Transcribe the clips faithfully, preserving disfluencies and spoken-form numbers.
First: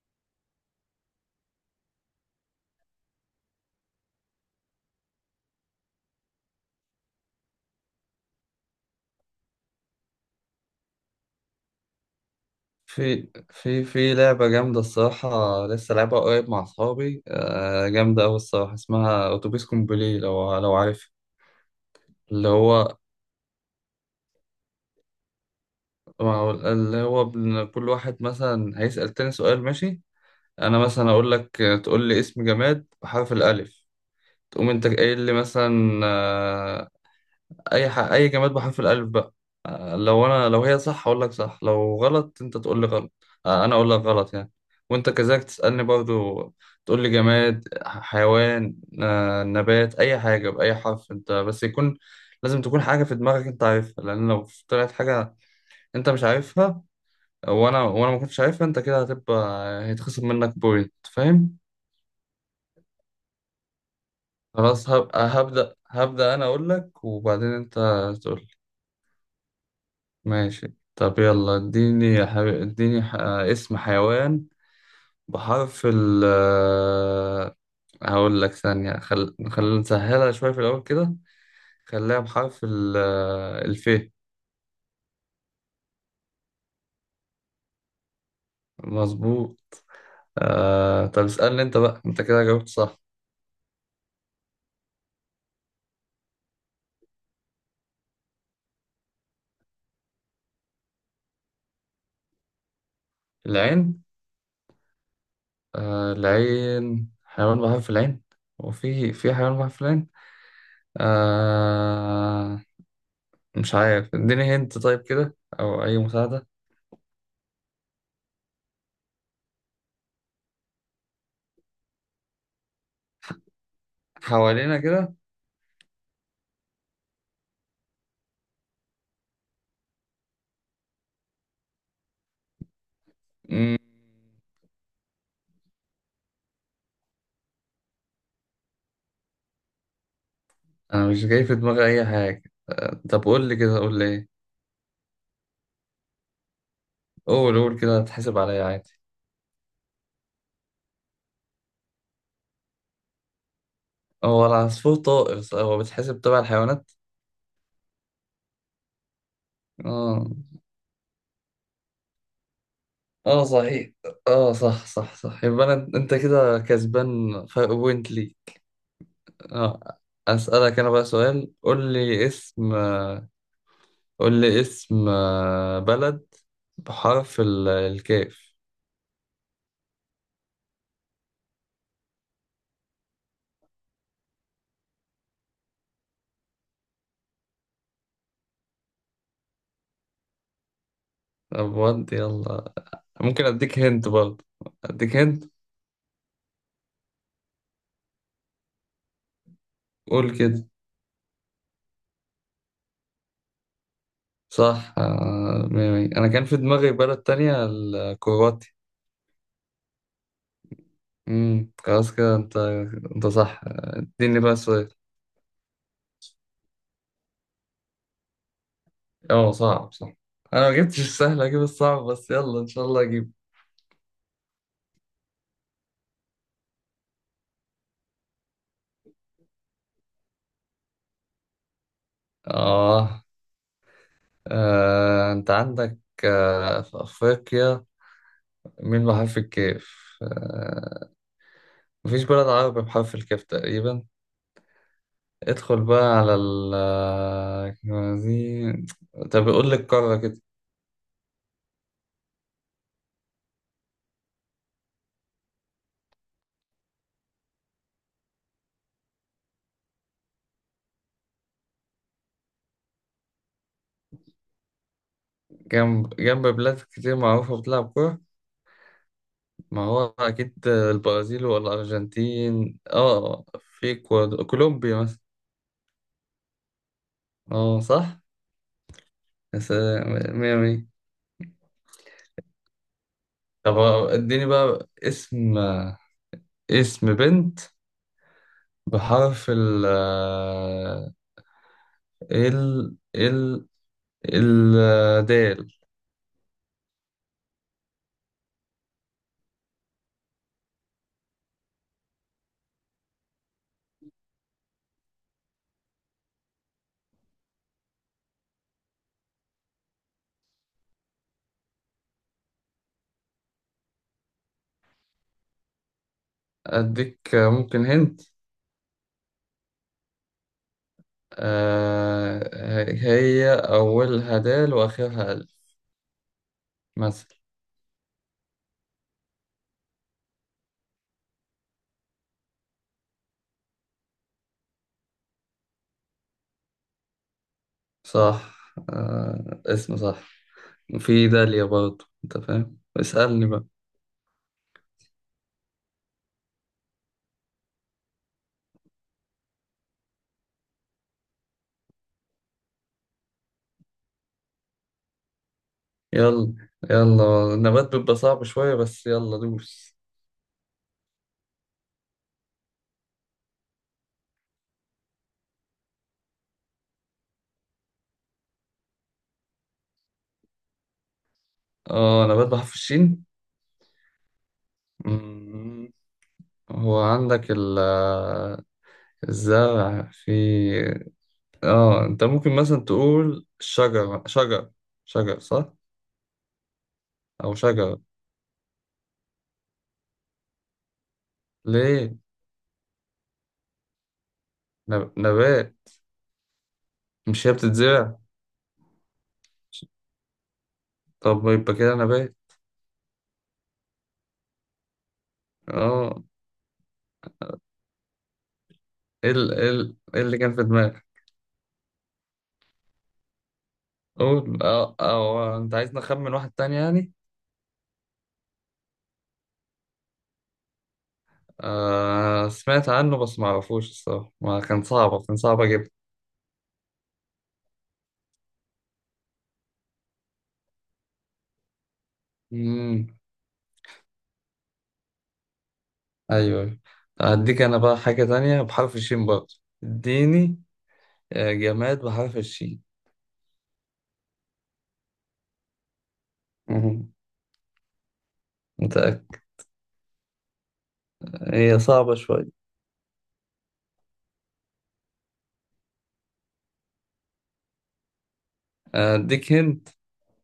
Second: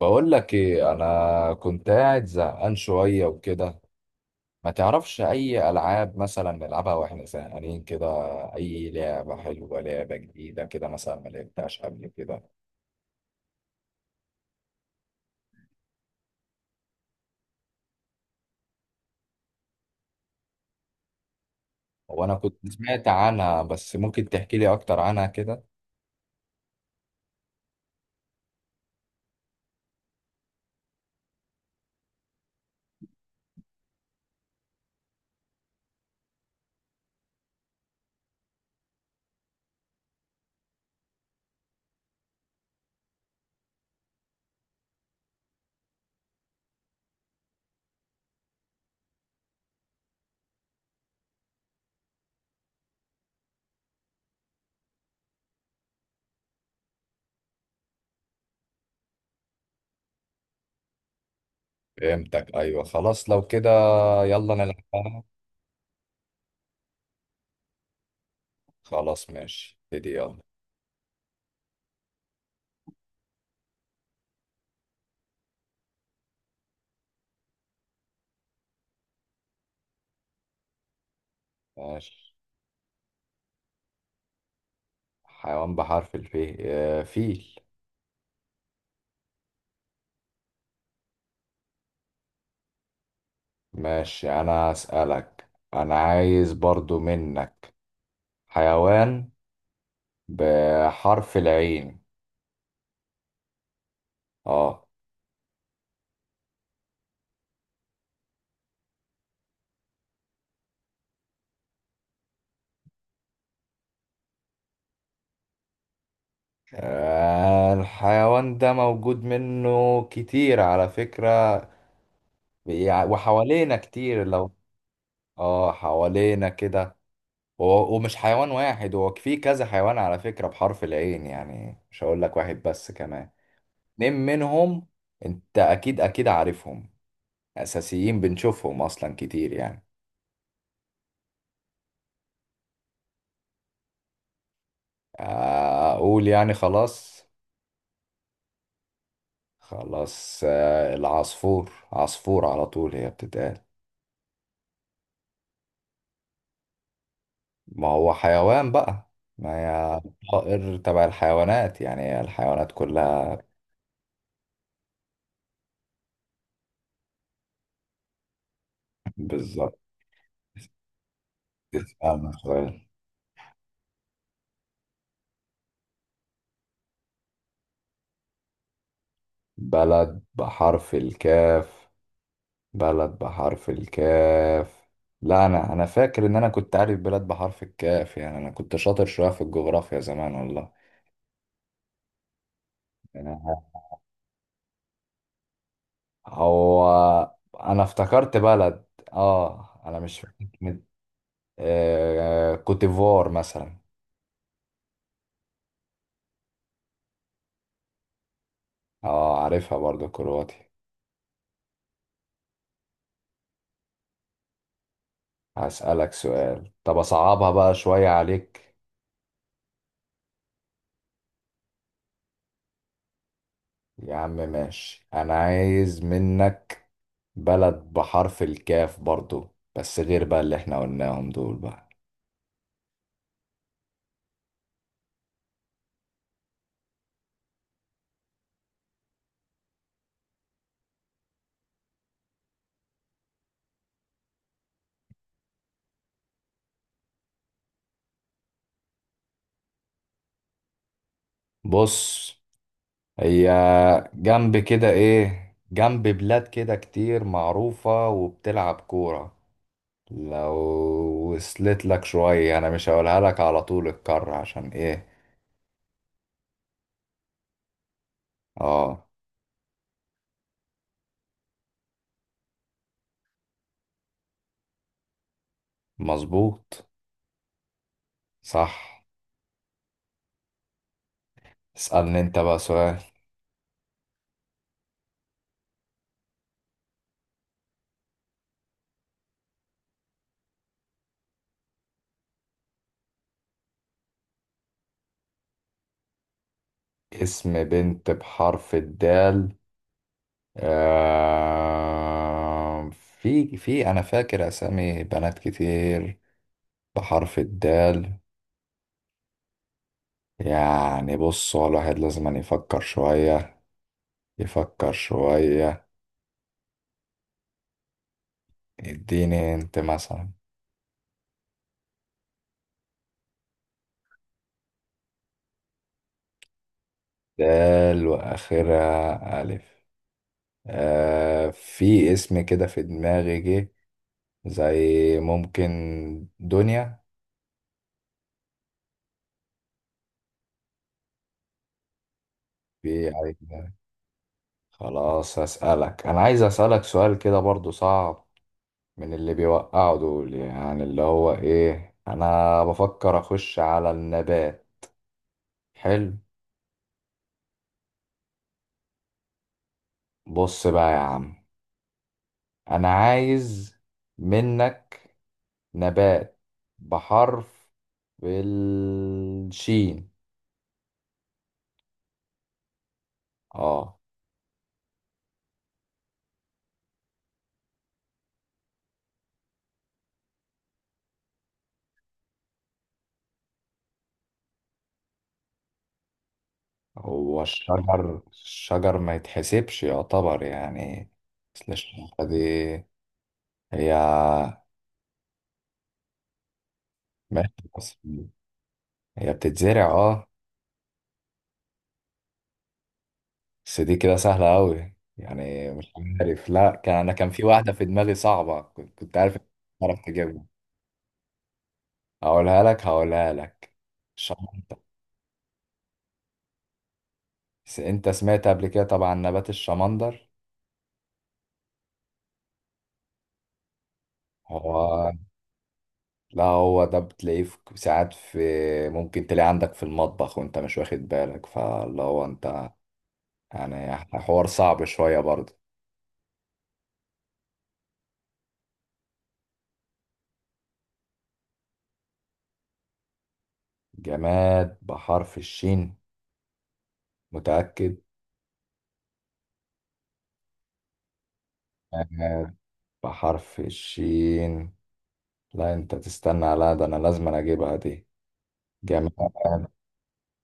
بقول لك ايه، انا كنت قاعد زهقان شويه وكده. ما تعرفش اي العاب مثلا نلعبها واحنا زهقانين كده؟ اي لعبه حلوه، لعبه جديده كده مثلا ما لعبتهاش قبل كده. في في في لعبة جامدة الصراحة. لسه لعبها قريب مع أصحابي، آه، جامدة أوي الصراحة. اسمها أتوبيس كومبلي، لو لو عارف. هو انا اللي كنت هو، سمعت عنها، بس ممكن تحكي لي اكتر عنها كده؟ اللي هو بن- كل واحد مثلا هيسأل تاني سؤال، ماشي؟ أنا مثلا أقول لك: تقول لي اسم جماد بحرف الألف. تقوم أنت قايل لي مثلا، آه، اي ح... اي جماد بحرف الالف بقى. آه، لو انا، لو هي صح اقول لك صح، لو غلط انت تقول لي غلط. آه، انا اقول لك غلط يعني. وانت كذلك تسالني برضو. تقول لي جماد، ح- حيوان، آه، نبات، اي حاجه باي حرف انت، بس يكون لازم تكون حاجه في دماغك انت عارفها، لان لو طلعت حاجه انت مش عارفها وانا وانا ما كنتش عارفها انت كده هتبقى هيتخصم منك بوينت، فاهم؟ فهمتك، ايوه خلاص لو كده يلا خلاص نلعبها. هبقى هبدا هبدا انا اقول لك وبعدين انت تقول. خلاص ماشي، ابتدي يلا. ماشي طب يلا اديني يا حبيبي، اديني ح... اسم حيوان بحرف ال، هقول لك ثانية. خل... خلينا نسهلها شوية في الأول كده. خليها ماشي. بحرف ال الف. حيوان بحرف الف، آه، فيل. مظبوط. آه... طب اسألني انت بقى، انت كده جاوبت صح. ماشي انا اسالك. انا عايز برضو منك حيوان بحرف العين. العين؟ اه. آه... العين، حيوان بحرف العين؟ هو في في حيوان بحرف العين؟ آه... مش عارف، اديني هنت طيب كده أو أي مساعدة. آه، الحيوان ده موجود منه كتير على فكرة، بيع- وحوالينا كتير لو. حوالينا كده؟ اه، حوالينا كده. و- ومش حيوان واحد، هو في كذا حيوان على فكرة بحرف العين، يعني مش هقول لك واحد بس، كمان مم. اتنين منهم. انت اكيد اكيد عارفهم، اساسيين بنشوفهم اصلا كتير يعني. انا مش جاي في دماغي اي حاجه، آه، طب قول لي كده، قول لي ايه. آه، اقول يعني؟ خلاص. قول، قول كده هتحسب عليا عادي. خلاص، آه، العصفور، عصفور على طول هي بتتقال. هو العصفور طائر صح؟ هو بيتحسب تبع الحيوانات؟ ما هو حيوان بقى، ما هي مم. اه. طائر تبع الحيوانات يعني، هي الحيوانات كلها. اه صحيح. اه، صح صح صح، يبقى انا، انت كده كسبان فرق بوينت لي. بالظبط. اه. اسالك انا بقى سؤال، قول لي اسألنا اسم، سؤال. قول لي اسم، آه، بلد بحرف ال- الكاف. بلد بحرف الكاف. بلد بحرف الكاف. لا انا انا فاكر ان انا كنت عارف بلاد بحرف الكاف، يعني انا كنت شاطر شوية في الجغرافيا زمان والله. طب ودي يلا، يعني. ممكن اديك هنت برضه. اديك هنت. هو انا افتكرت بلد. اه انا مش فاكر. قول كده. آه... كوتيفوار مثلا. صح، آه، مية مية. انا كان في دماغي بلد تانية، الكرواتي. اه عارفها برضو، كرواتي. امم، خلاص كده انت، انت صح. آه، اديني بقى سؤال. هسألك سؤال، طب أصعبها بقى شوية عليك. اه صعب صح، انا ما جبتش السهل اجيب الصعب، بس يلا ان شاء الله اجيب. يا عم ماشي، أنا عايز منك بلد بحرف الكاف برضو، بس غير بقى اللي احنا قلناهم دول بقى. اه. آه. انت عندك آه. في افريقيا مين بحرف الكاف؟ آه. مفيش بلد عربي بحرف الكاف تقريبا. ادخل بقى على ال آه، دي. طب قول لي القارة كده. بص، هي جنب كده، ايه، جنب بلاد كده كتير معروفة وبتلعب كورة. لو وصلت لك شوية أنا مش هقولها لك على طول الكر، عشان ايه. جنب، جنب بلاد كتير معروفة بتلعب كورة؟ اه ما هو أكيد البرازيل ولا الأرجنتين. اه، في كواد- كولومبيا مثلا. مظبوط. اه صح. صح. يا سلام، مية مية. اسألني انت بقى سؤال. طب اديني بقى اسم، اسم بنت بحرف ال ال ال الدال. اسم بنت بحرف الدال. آه، في في أنا فاكر أسامي بنات كتير بحرف الدال، يعني بص هو الواحد لازم أن يفكر شوية. يفكر شوية. أديك ممكن هنت. اديني انت مثلا. آه، هي أولها دال وآخرها ألف مثلا. دال وآخرها ألف. آه، في اسم كده في دماغي جه، زي ممكن دنيا. صح. آه، اسم صح. في داليا برضه أنت فاهم. في. اسألني بقى. خلاص هسألك، أنا عايز أسألك سؤال كده برضو صعب من اللي بيوقعوا دول، يعني اللي هو إيه، أنا بفكر أخش على النبات. حلو. يلا يلا، النبات بيبقى صعب شوية بس يلا دوس. بص بقى يا عم، أنا عايز منك نبات بحرف، بالشين. اه، نبات بحرف الشين. اه. مم. هو عندك ال الزرع، في اه، انت ممكن مثلا تقول شجر، شجر، شجر صح؟ هو او شجر، الشجر، الشجر ما يتحسبش يعتبر يعني. أصل ليه؟ الشجرة دي هي. نب- نبات، مش هي ماشي، بس بتتزرع؟ هي بتتزرع اه. طب يبقى كده نبات. بس دي كده سهلة أوي يعني، مش اه، عارف. لا كان أنا كان في واحدة في دماغي صعبة، كنت كنت ايه عارف إنك ال- ايه ال- هتعرف إيه اللي تجيبها. كان في دماغك؟ هقولها لك هقولها لك قول. الشمندر. اه، او انت عايزني اخمن واحد تاني يعني؟ بس أنت سمعت قبل كده طبعا نبات الشمندر. آه سمعت عنه بس ما اعرفوش الصراحة، ما كان هو، صعب، كان صعب اجيب. لا هو ده بتلاقيه في ساعات، في ممكن تلاقيه عندك في المطبخ وأنت مش واخد بالك، فاللي هو أنت امم. يعني حوار صعب شوية برضه. ايوه، أيوة. اديك انا بقى حاجة تانية بحرف الشين برضه. اديني آه، جماد بحرف الشين. جماد بحرف الشين. مهم. متأكد. متأكد. هي صعبة جماد شوية. بحرف الشين. لا انت تستنى، لا ده انا لازم أنا اجيبها دي. جمال اديك هنت.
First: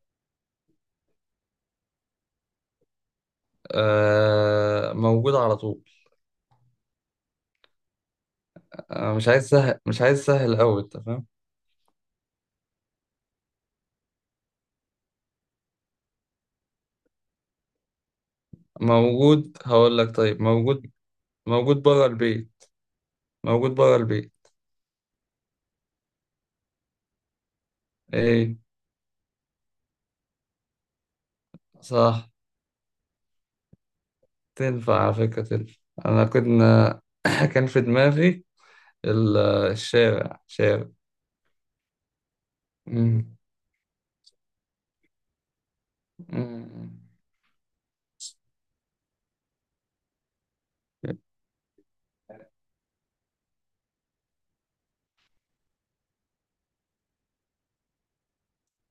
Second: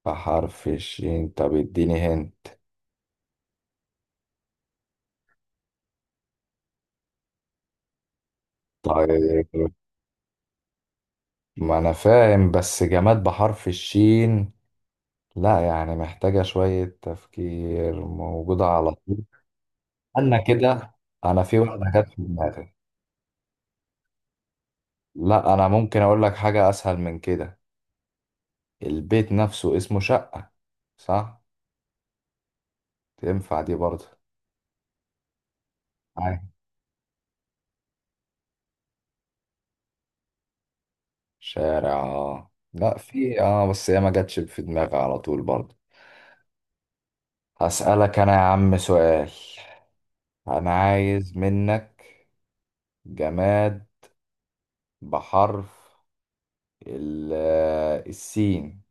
بحرف الشين. طب اديني هن. آه، موجود على طول. آه مش عايز طيب. سهل، مش عايز سهل قوي، انت فاهم. ما انا فاهم، بس جماد بحرف الشين لا يعني محتاجة شوية تفكير، موجودة على طول. موجود، هقول لك انا طيب، موجود، كده، انا في موجود واحدة بره جت في البيت، دماغي. موجود بره البيت. لا انا ممكن اقول لك حاجة اسهل من كده، ايه؟ البيت نفسه اسمه شقة. صح؟ صح. تنفع دي برضه؟ تنفع على فكرة، تنفع. أنا عادي. كنا كان في دماغي ال- آه، الشارع، شارع. شارع، اه لا مم. في، اه بس هي ما جاتش في دماغي على طول برضه. مم. هسألك أنا يا عم سؤال، أنا عايز منك جماد بحرف ال- آه، السين.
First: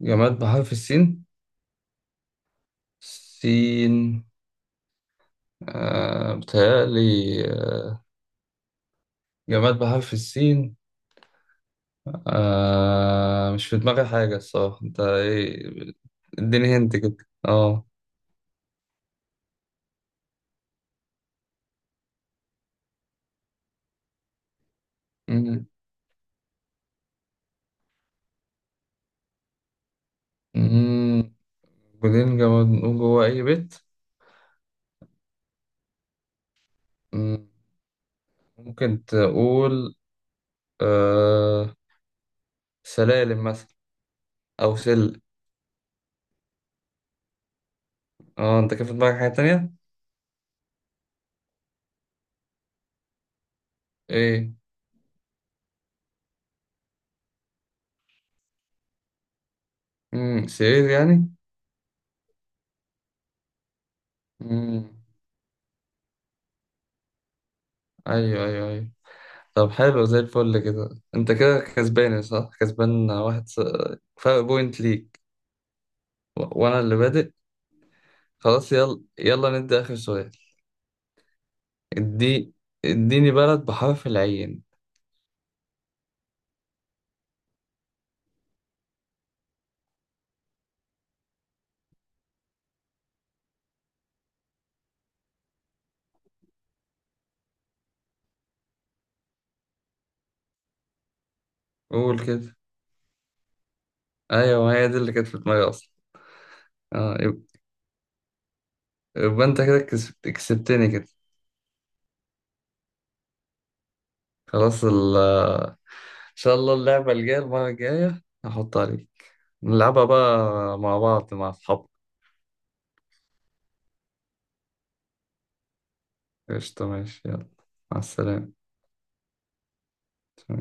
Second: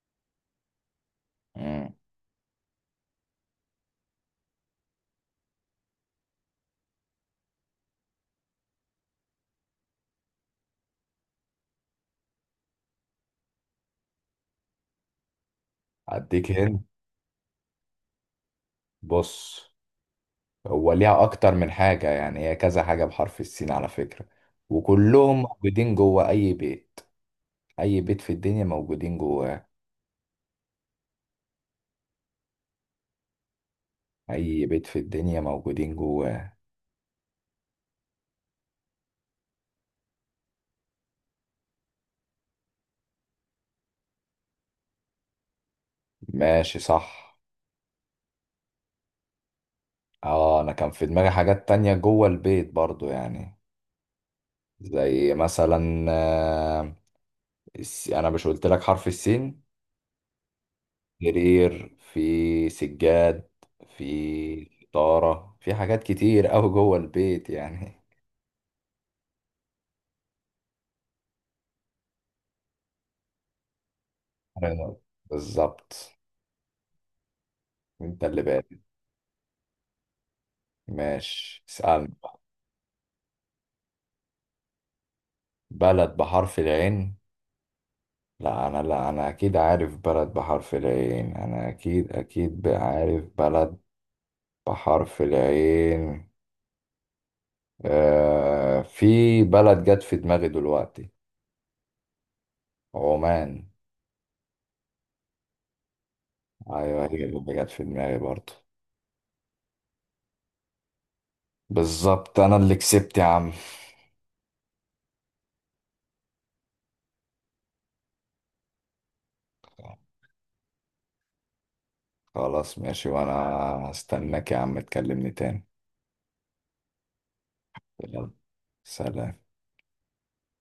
جماد بحرف السين. مم. سين، آه بتهيألي، آه، جماد بحرف السين. آه، مش في دماغي حاجة الصراحة، أنت إيه؟ أديك اديني هنا. هنت كده. أه. بص، هو ليها أكتر من حاجة يعني، هي كذا حاجة بحرف السين على فكرة، وكلهم مم. موجودين جوه أي بيت. أي بيت في الدنيا موجودين جواه. مم. بعدين جماد نقول جوه أي بيت؟ أي بيت في الدنيا موجودين جواه. مم. ممكن تقول آه سلالم مثلا، او سل. ماشي صح. اه، انت كان في دماغك حاجة تانية؟ اه أنا كان في دماغي حاجات تانية جوه البيت برضو يعني. ايه؟ زي مثلا آه، الس- انا مش قلت لك حرف السين؟ امم، سرير يعني. سرير، في سجاد، في امم. طارة، في حاجات كتير قوي جوه البيت يعني. ايوه، ايوه، ايوه. طب حلو زي الفل كده. انت كده كسبان صح، كسبان واحد س... فرق بوينت أنا- ليك. بالظبط. و... وانا اللي بادئ. انت اللي خلاص بادئ. يلا، يلا ندي اخر سؤال. ماشي اسألني. ادي، اديني بلد بحرف العين. بلد بحرف العين. لا انا، لا انا اكيد عارف بلد بحرف العين انا اكيد اكيد عارف بلد بحرف العين. آه في بلد جت في دماغي دلوقتي. قول كده. عمان. ايوه، ما هي دي اللي كانت في دماغي اصلا. ايوه، اه، هي يب- اللي جت في دماغي برضه. يبقى انت كده كسبت... كسبتني كده. بالظبط، انا اللي كسبت يا عم. خلاص ال... ان شاء الله اللعبة الجاية، المرة الجاية هحط عليك، نلعبها بقى مع بعض، مع أصحابك. خلاص ماشي، وانا هستناك يا عم تكلمني تاني. قشطة ماشي، يلا، مع يلا، السلامة. سلام.